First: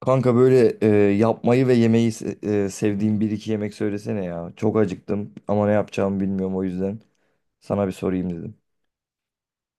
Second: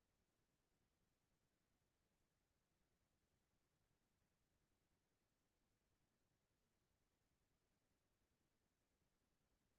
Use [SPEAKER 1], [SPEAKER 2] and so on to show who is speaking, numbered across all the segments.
[SPEAKER 1] Kanka böyle yapmayı ve yemeyi sevdiğim bir iki yemek söylesene ya. Çok acıktım ama ne yapacağımı bilmiyorum, o yüzden sana bir sorayım dedim.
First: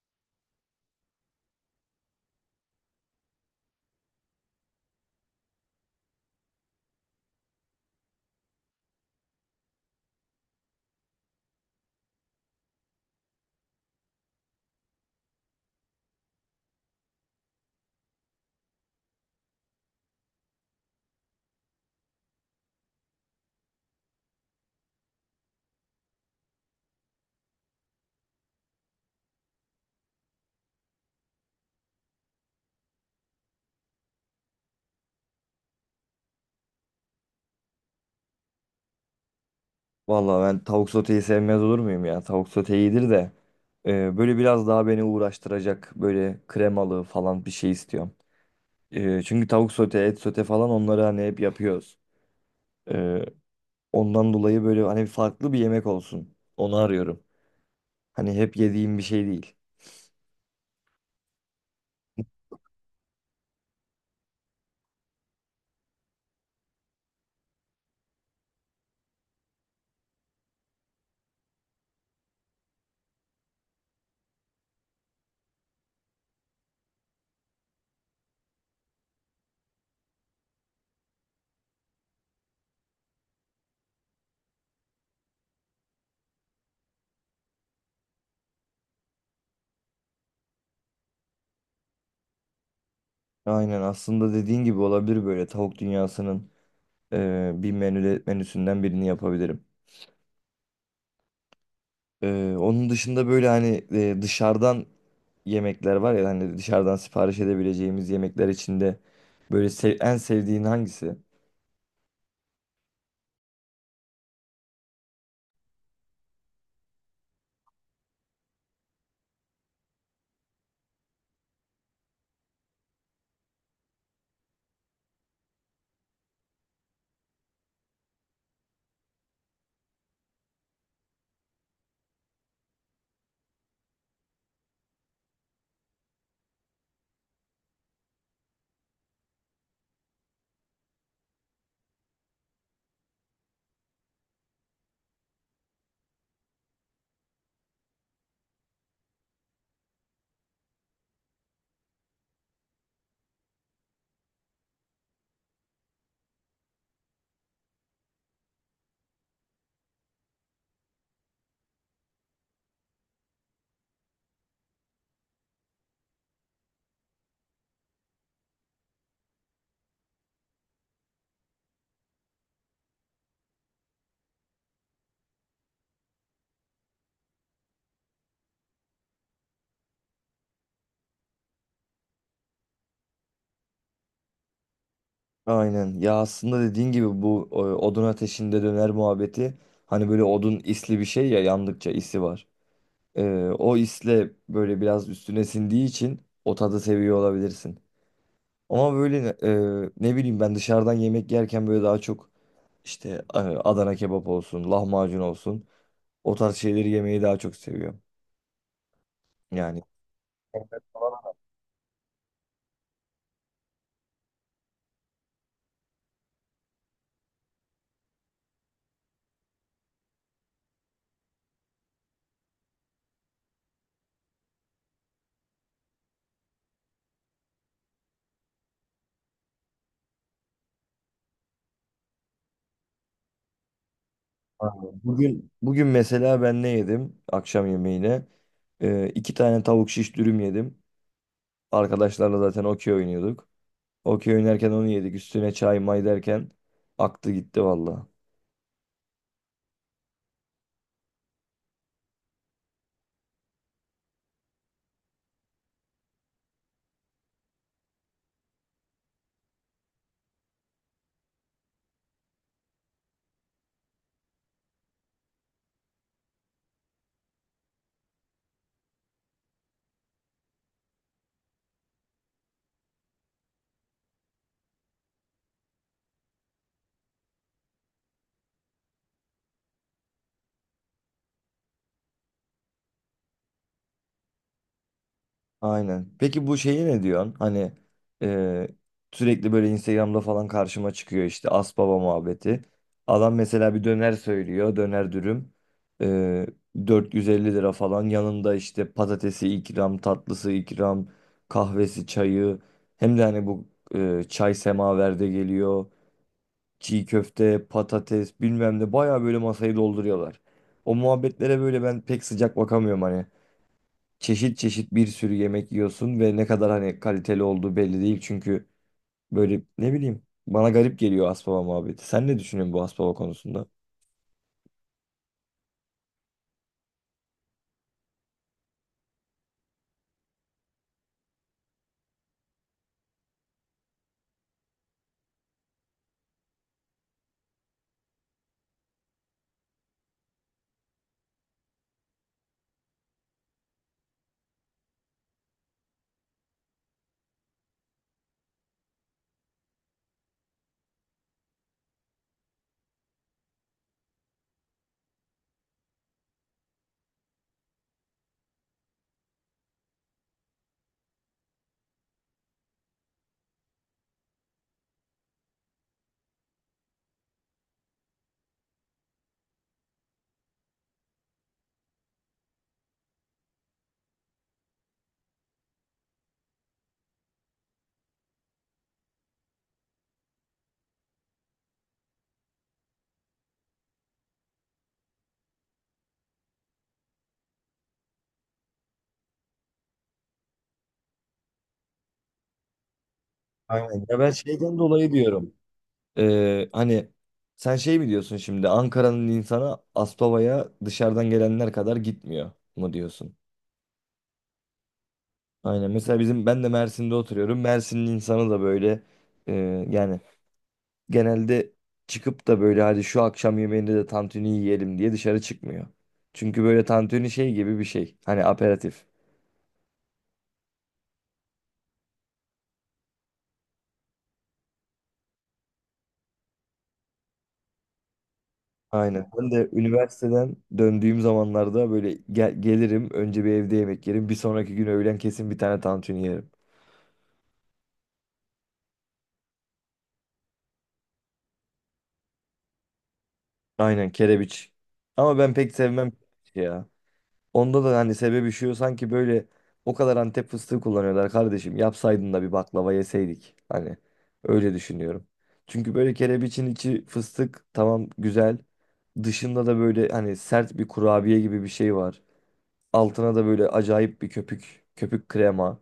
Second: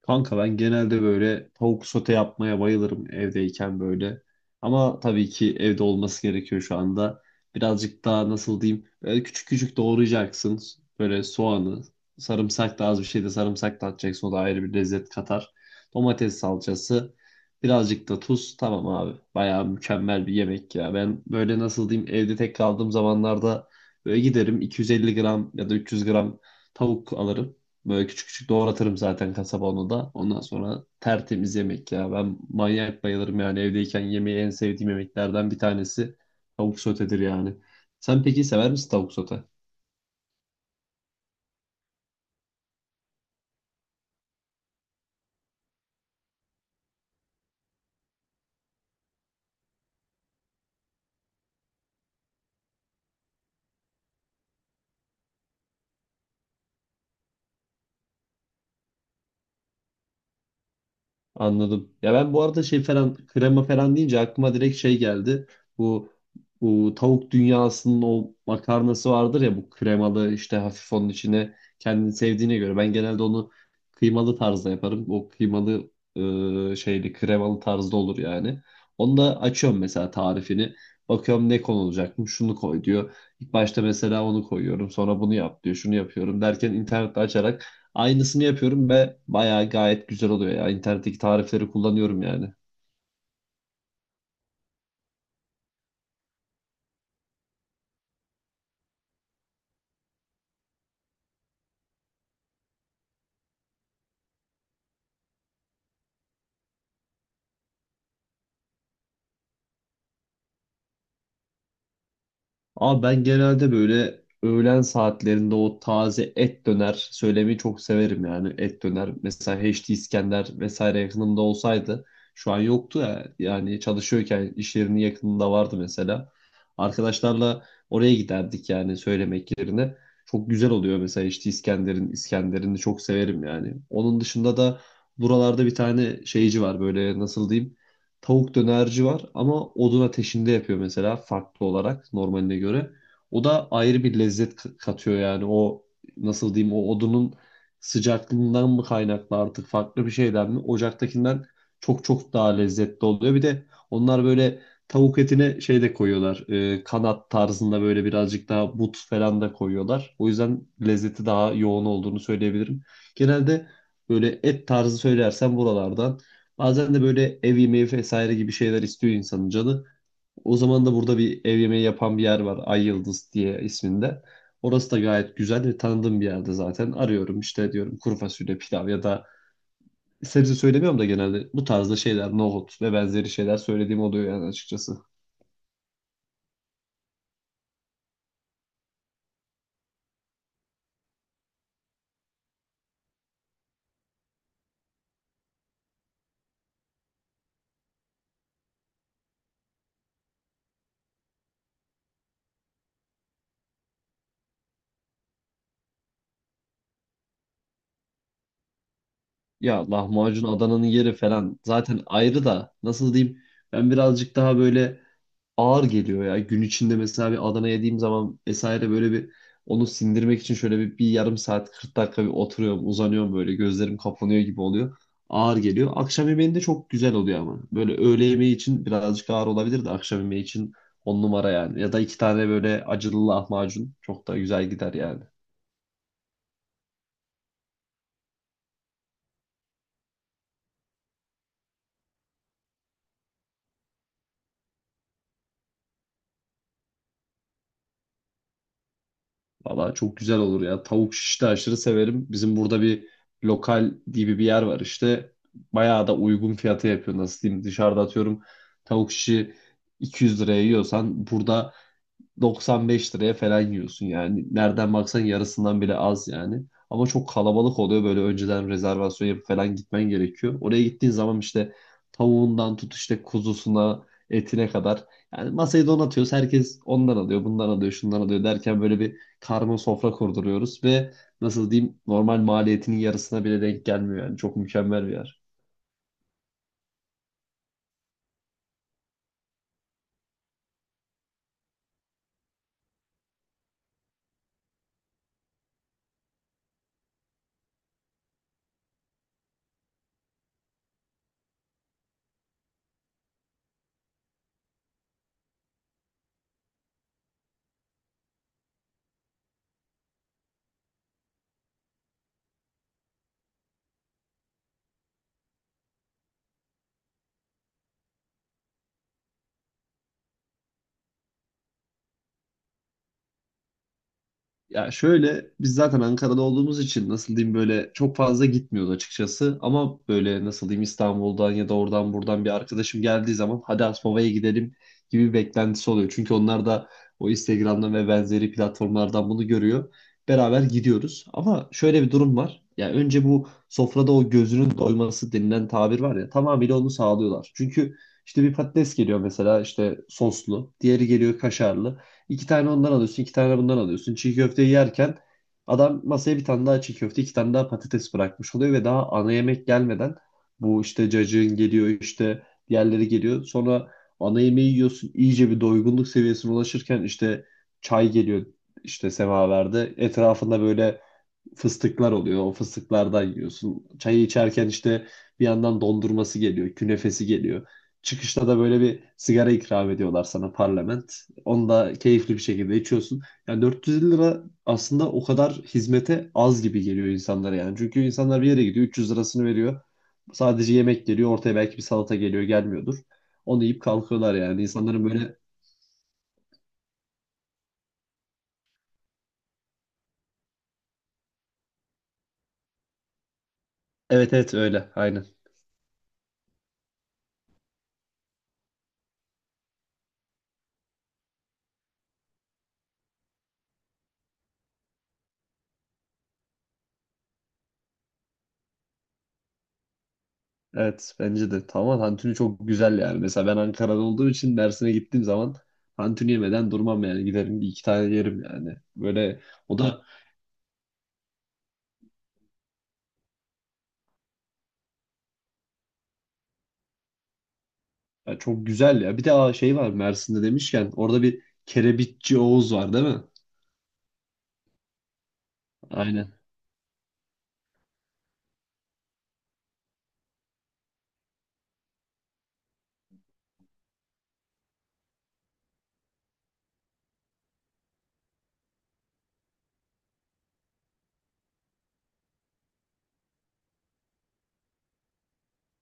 [SPEAKER 2] Kanka ben genelde böyle tavuk sote yapmaya bayılırım evdeyken böyle. Ama tabii ki evde olması gerekiyor şu anda. Birazcık daha nasıl diyeyim böyle küçük küçük doğrayacaksın. Böyle soğanı, sarımsak da az bir şey de sarımsak da atacaksın. O da ayrı bir lezzet katar. Domates salçası, birazcık da tuz. Tamam abi bayağı mükemmel bir yemek ya. Ben böyle nasıl diyeyim evde tek kaldığım zamanlarda böyle giderim 250 gram ya da 300 gram tavuk alırım. Böyle küçük küçük doğratırım zaten kasaba onu da. Ondan sonra tertemiz yemek ya. Ben manyak bayılırım yani evdeyken yemeği en sevdiğim yemeklerden bir tanesi tavuk sotedir yani. Sen peki sever misin tavuk sote?
[SPEAKER 1] Vallahi ben tavuk soteyi sevmez olur muyum ya? Tavuk sote iyidir de böyle biraz daha beni uğraştıracak böyle kremalı falan bir şey istiyorum. Çünkü tavuk sote, et sote falan onları hani hep yapıyoruz. E, Ondan dolayı böyle hani farklı bir yemek olsun. Onu arıyorum. Hani hep yediğim bir şey değil.
[SPEAKER 2] Anladım. Ya ben bu arada şey falan krema falan deyince aklıma direkt şey geldi. Bu, bu tavuk dünyasının o makarnası vardır ya bu kremalı işte hafif onun içine kendini sevdiğine göre. Ben genelde onu kıymalı tarzda yaparım. O kıymalı şeyli kremalı tarzda olur yani. Onu da açıyorum mesela tarifini. Bakıyorum ne konulacak mı? Şunu koy diyor. İlk başta mesela onu koyuyorum. Sonra bunu yap diyor. Şunu yapıyorum derken internette açarak aynısını yapıyorum ve bayağı gayet güzel oluyor ya. İnternetteki tarifleri kullanıyorum yani.
[SPEAKER 1] Aynen, aslında dediğin gibi olabilir, böyle tavuk dünyasının bir menüsünden birini yapabilirim. Onun dışında böyle hani dışarıdan yemekler var ya, hani dışarıdan sipariş edebileceğimiz yemekler içinde böyle en sevdiğin hangisi?
[SPEAKER 2] Ama ben genelde böyle öğlen saatlerinde o taze et döner söylemeyi çok severim yani. Et döner mesela H D İskender vesaire yakınımda olsaydı şu an yoktu ya. Yani çalışıyorken iş yerinin yakınında vardı mesela. Arkadaşlarla oraya giderdik yani söylemek yerine. Çok güzel oluyor mesela H D İskender'in İskender'ini çok severim yani. Onun dışında da buralarda bir tane şeyci var böyle nasıl diyeyim tavuk dönerci var ama odun ateşinde yapıyor mesela farklı olarak normaline göre. O da ayrı bir lezzet katıyor yani o nasıl diyeyim o odunun sıcaklığından mı kaynaklı artık farklı bir şeyden mi? Ocaktakinden çok çok daha lezzetli oluyor. Bir de onlar böyle tavuk etine şey de koyuyorlar. Kanat tarzında böyle birazcık daha but falan da koyuyorlar. O yüzden lezzeti daha yoğun olduğunu söyleyebilirim. Genelde böyle et tarzı söylersem buralardan bazen de böyle ev yemeği vesaire gibi şeyler istiyor insanın canı. O zaman da burada bir ev yemeği yapan bir yer var. Ay Yıldız diye isminde. Orası da gayet güzel ve tanıdığım bir yerde zaten. Arıyorum işte diyorum kuru fasulye, pilav ya da sebze söylemiyorum da genelde bu tarzda şeyler, nohut ve benzeri şeyler söylediğim oluyor yani açıkçası.
[SPEAKER 1] Aynen ya, aslında dediğin gibi bu odun ateşinde döner muhabbeti, hani böyle odun isli bir şey ya, yandıkça isi var. O isle böyle biraz üstüne sindiği için o tadı seviyor olabilirsin. Ama böyle ne bileyim, ben dışarıdan yemek yerken böyle daha çok işte Adana kebap olsun, lahmacun olsun, o tarz şeyleri yemeyi daha çok seviyorum.
[SPEAKER 2] Ya
[SPEAKER 1] Yani
[SPEAKER 2] lahmacun Adana'nın yeri falan zaten ayrı da nasıl diyeyim ben birazcık daha böyle ağır geliyor ya. Gün içinde mesela bir Adana yediğim zaman vesaire böyle bir onu sindirmek için şöyle bir yarım saat 40 dakika bir oturuyorum, uzanıyorum böyle gözlerim kapanıyor gibi oluyor. Ağır geliyor. Akşam yemeğinde çok güzel oluyor ama. Böyle öğle yemeği için birazcık ağır olabilir de akşam yemeği için on numara yani. Ya da iki tane böyle acılı lahmacun çok da güzel gider
[SPEAKER 1] aynen.
[SPEAKER 2] yani.
[SPEAKER 1] Bugün mesela ben ne yedim akşam yemeğine? İki tane tavuk şiş dürüm yedim. Arkadaşlarla zaten okey oynuyorduk. Okey oynarken onu yedik. Üstüne çay may derken aktı gitti valla.
[SPEAKER 2] Valla çok güzel olur ya. Tavuk şiş de aşırı severim. Bizim burada bir lokal gibi bir yer var işte. Bayağı da uygun fiyata yapıyor. Nasıl diyeyim? Dışarıda atıyorum tavuk şişi 200 liraya yiyorsan burada 95 liraya falan yiyorsun yani. Nereden baksan yarısından bile az yani. Ama çok kalabalık oluyor böyle önceden rezervasyon yapıp falan gitmen gerekiyor. Oraya gittiğin zaman işte tavuğundan tut işte kuzusuna, etine kadar. Yani masayı donatıyoruz. Herkes ondan alıyor, bundan alıyor, şundan alıyor derken böyle bir karma sofra kurduruyoruz ve nasıl diyeyim normal maliyetinin yarısına bile denk gelmiyor yani. Çok mükemmel bir yer.
[SPEAKER 1] Aynen. Peki bu şeyi ne diyorsun? Hani e, sürekli böyle Instagram'da falan karşıma çıkıyor işte Asbaba muhabbeti. Adam mesela bir döner söylüyor. Döner dürüm. E, 450 lira falan. Yanında işte patatesi ikram, tatlısı ikram, kahvesi, çayı. Hem de hani bu çay semaverde geliyor. Çiğ köfte, patates bilmem ne. Baya böyle masayı dolduruyorlar. O muhabbetlere böyle ben pek sıcak bakamıyorum, hani çeşit çeşit bir sürü yemek yiyorsun ve ne kadar hani kaliteli olduğu belli değil. Çünkü böyle ne bileyim, bana garip geliyor Aspava muhabbeti. Sen ne düşünüyorsun bu Aspava konusunda?
[SPEAKER 2] Ya şöyle biz zaten Ankara'da olduğumuz için nasıl diyeyim böyle çok fazla gitmiyoruz açıkçası. Ama böyle nasıl diyeyim İstanbul'dan ya da oradan buradan bir arkadaşım geldiği zaman hadi Aspava'ya gidelim gibi bir beklentisi oluyor. Çünkü onlar da o Instagram'dan ve benzeri platformlardan bunu görüyor. Beraber gidiyoruz. Ama şöyle bir durum var. Ya önce bu sofrada o gözünün doyması denilen tabir var ya tamamıyla onu sağlıyorlar. Çünkü işte bir patates geliyor mesela işte soslu, diğeri geliyor kaşarlı. İki tane ondan alıyorsun, iki tane bundan alıyorsun. Çiğ köfteyi yerken adam masaya bir tane daha çiğ köfte, iki tane daha patates bırakmış oluyor ve daha ana yemek gelmeden bu işte cacığın geliyor, işte diğerleri geliyor. Sonra ana yemeği yiyorsun, iyice bir doygunluk seviyesine ulaşırken işte çay geliyor işte semaverde. Etrafında böyle fıstıklar oluyor. O fıstıklardan yiyorsun. Çayı içerken işte bir yandan dondurması geliyor, künefesi geliyor. Çıkışta da böyle bir sigara ikram ediyorlar sana parlament. Onu da keyifli bir şekilde içiyorsun. Yani 450 lira aslında o kadar hizmete az gibi geliyor insanlara yani. Çünkü insanlar bir yere gidiyor 300 lirasını veriyor. Sadece yemek geliyor ortaya belki bir salata geliyor gelmiyordur. Onu yiyip
[SPEAKER 1] Aynen. Ya ben
[SPEAKER 2] kalkıyorlar yani.
[SPEAKER 1] şeyden
[SPEAKER 2] İnsanların
[SPEAKER 1] dolayı
[SPEAKER 2] böyle
[SPEAKER 1] diyorum. Hani sen şey mi diyorsun şimdi, Ankara'nın insana Aspava'ya dışarıdan gelenler kadar gitmiyor mu diyorsun?
[SPEAKER 2] evet evet öyle aynen.
[SPEAKER 1] Aynen. Mesela bizim, ben de Mersin'de oturuyorum. Mersin'in insanı da böyle e, yani genelde çıkıp da böyle hadi şu akşam yemeğinde de tantuni yiyelim diye dışarı çıkmıyor. Çünkü böyle tantuni şey gibi bir şey. Hani aperatif.
[SPEAKER 2] Evet bence de tamam tantuni çok güzel yani. Mesela ben Ankara'da olduğum için Mersin'e gittiğim zaman tantuni yemeden durmam yani. Giderim bir iki tane yerim yani.
[SPEAKER 1] Aynen.
[SPEAKER 2] Böyle
[SPEAKER 1] Ben de
[SPEAKER 2] o da
[SPEAKER 1] üniversiteden döndüğüm zamanlarda böyle gelirim, önce bir evde yemek yerim. Bir sonraki gün öğlen kesin bir tane tantuni yerim.
[SPEAKER 2] ya çok güzel ya. Bir de aa, şey var Mersin'de demişken orada bir kerebitçi Oğuz var değil mi?
[SPEAKER 1] Aynen, kerebiç. Ama ben pek sevmem
[SPEAKER 2] Aynen.
[SPEAKER 1] kerebiç ya. Onda da hani sebebi şu, sanki böyle o kadar Antep fıstığı kullanıyorlar kardeşim. Yapsaydın da bir baklava yeseydik. Hani öyle düşünüyorum. Çünkü böyle kerebiçin içi fıstık, tamam, güzel. Dışında da böyle hani sert bir kurabiye gibi bir şey var. Altına da böyle acayip bir köpük, köpük krema.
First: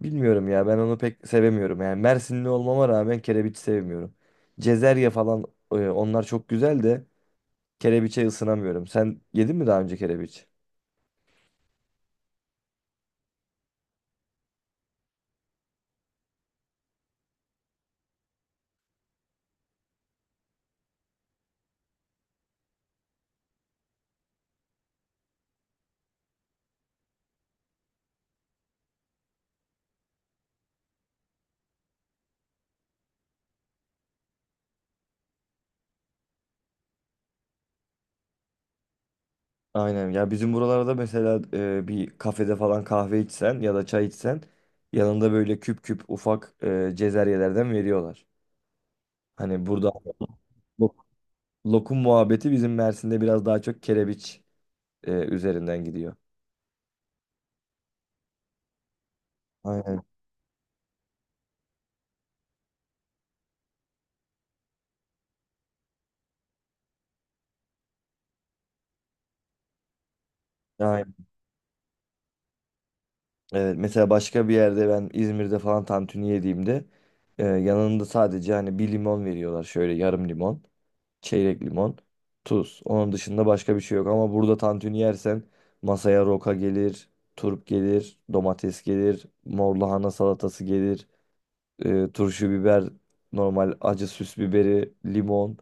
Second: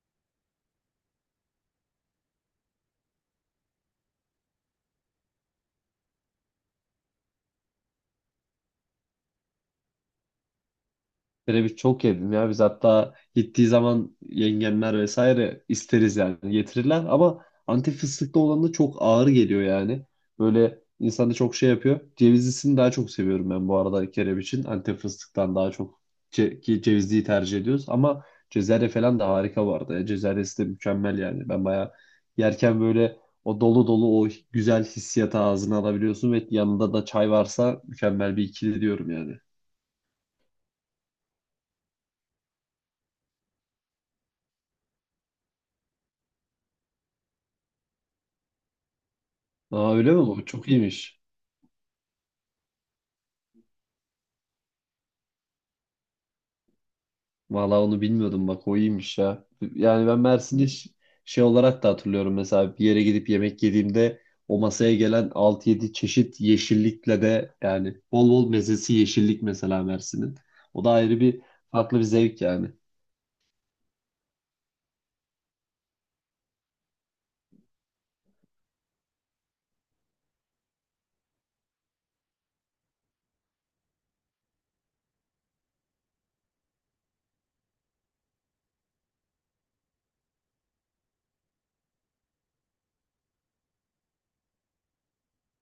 [SPEAKER 1] Bilmiyorum ya, ben onu pek sevemiyorum. Yani Mersinli olmama rağmen kerebiç sevmiyorum. Cezerye falan, onlar çok güzel de kerebiçe ısınamıyorum. Sen yedin mi daha önce kerebiç?
[SPEAKER 2] Kereviç çok yedim ya. Biz hatta gittiği zaman yengemler vesaire isteriz yani getirirler. Ama Antep fıstıklı olan da çok ağır geliyor yani. Böyle insanı çok şey yapıyor. Cevizlisini daha çok seviyorum ben bu arada kereviçin. Antep fıstıktan daha çok ki cevizliyi tercih ediyoruz. Ama cezerye falan da harika vardı. Arada ya. Cezeryesi de mükemmel yani. Ben bayağı yerken böyle o dolu dolu o güzel hissiyatı ağzına alabiliyorsun ve yanında da çay varsa mükemmel bir ikili diyorum yani.
[SPEAKER 1] Aynen ya, bizim buralarda mesela bir kafede falan kahve içsen ya da çay içsen, yanında böyle küp küp ufak cezeryelerden veriyorlar. Hani burada
[SPEAKER 2] Aa öyle mi bu? Çok
[SPEAKER 1] lo-
[SPEAKER 2] iyiymiş.
[SPEAKER 1] lokum muhabbeti, bizim Mersin'de biraz daha çok kerebiç üzerinden gidiyor.
[SPEAKER 2] Valla onu bilmiyordum bak o iyiymiş ya.
[SPEAKER 1] Aynen.
[SPEAKER 2] Yani ben Mersin'i şey olarak da hatırlıyorum mesela bir yere gidip yemek yediğimde o masaya gelen 6-7 çeşit yeşillikle de yani bol bol mezesi yeşillik mesela Mersin'in. O da
[SPEAKER 1] Aynen.
[SPEAKER 2] ayrı bir farklı bir zevk yani.
[SPEAKER 1] Evet, mesela başka bir yerde, ben İzmir'de falan tantuni yediğimde yanında sadece hani bir limon veriyorlar, şöyle yarım limon, çeyrek limon, tuz. Onun dışında başka bir şey yok. Ama burada tantuni yersen masaya roka gelir, turp gelir, domates gelir, mor lahana salatası gelir, turşu biber, normal acı süs biberi, limon.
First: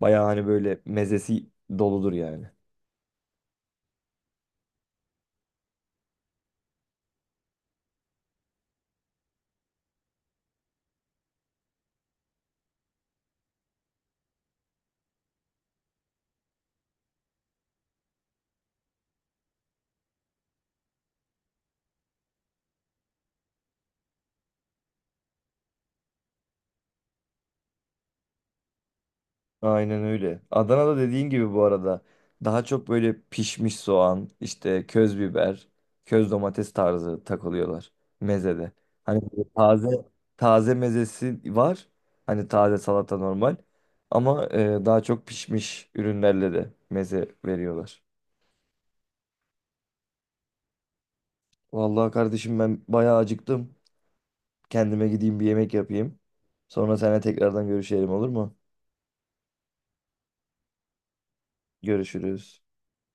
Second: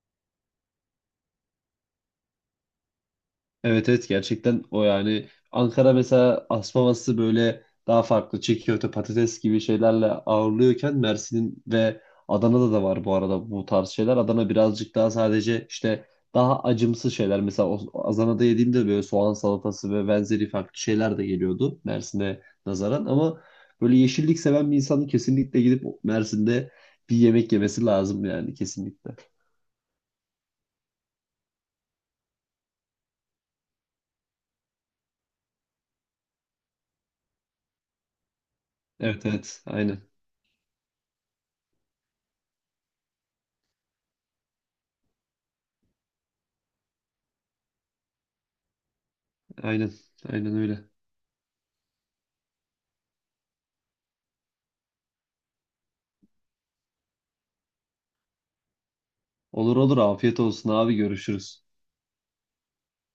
[SPEAKER 1] Bayağı hani böyle mezesi doludur yani.
[SPEAKER 2] Evet evet gerçekten o yani Ankara mesela asmaması böyle daha farklı çiğköfte patates gibi şeylerle ağırlıyorken Mersin'in ve Adana'da da var bu arada bu tarz şeyler. Adana birazcık daha sadece işte daha acımsı şeyler. Mesela Adana'da yediğimde böyle soğan salatası ve benzeri farklı şeyler de geliyordu Mersin'e nazaran ama böyle yeşillik seven bir insanın kesinlikle gidip Mersin'de bir yemek yemesi lazım yani kesinlikle.
[SPEAKER 1] Aynen öyle. Adana'da dediğin gibi bu arada daha çok böyle pişmiş soğan, işte köz biber, köz domates tarzı takılıyorlar mezede. Hani
[SPEAKER 2] Evet
[SPEAKER 1] böyle
[SPEAKER 2] evet
[SPEAKER 1] taze
[SPEAKER 2] aynen
[SPEAKER 1] taze mezesi var. Hani taze salata normal. Ama daha çok pişmiş ürünlerle de meze veriyorlar.
[SPEAKER 2] aynen aynen öyle.
[SPEAKER 1] Vallahi kardeşim ben bayağı acıktım. Kendime gideyim bir yemek yapayım. Sonra seninle tekrardan görüşelim, olur mu?
[SPEAKER 2] Olur olur afiyet olsun abi görüşürüz.
[SPEAKER 1] Görüşürüz.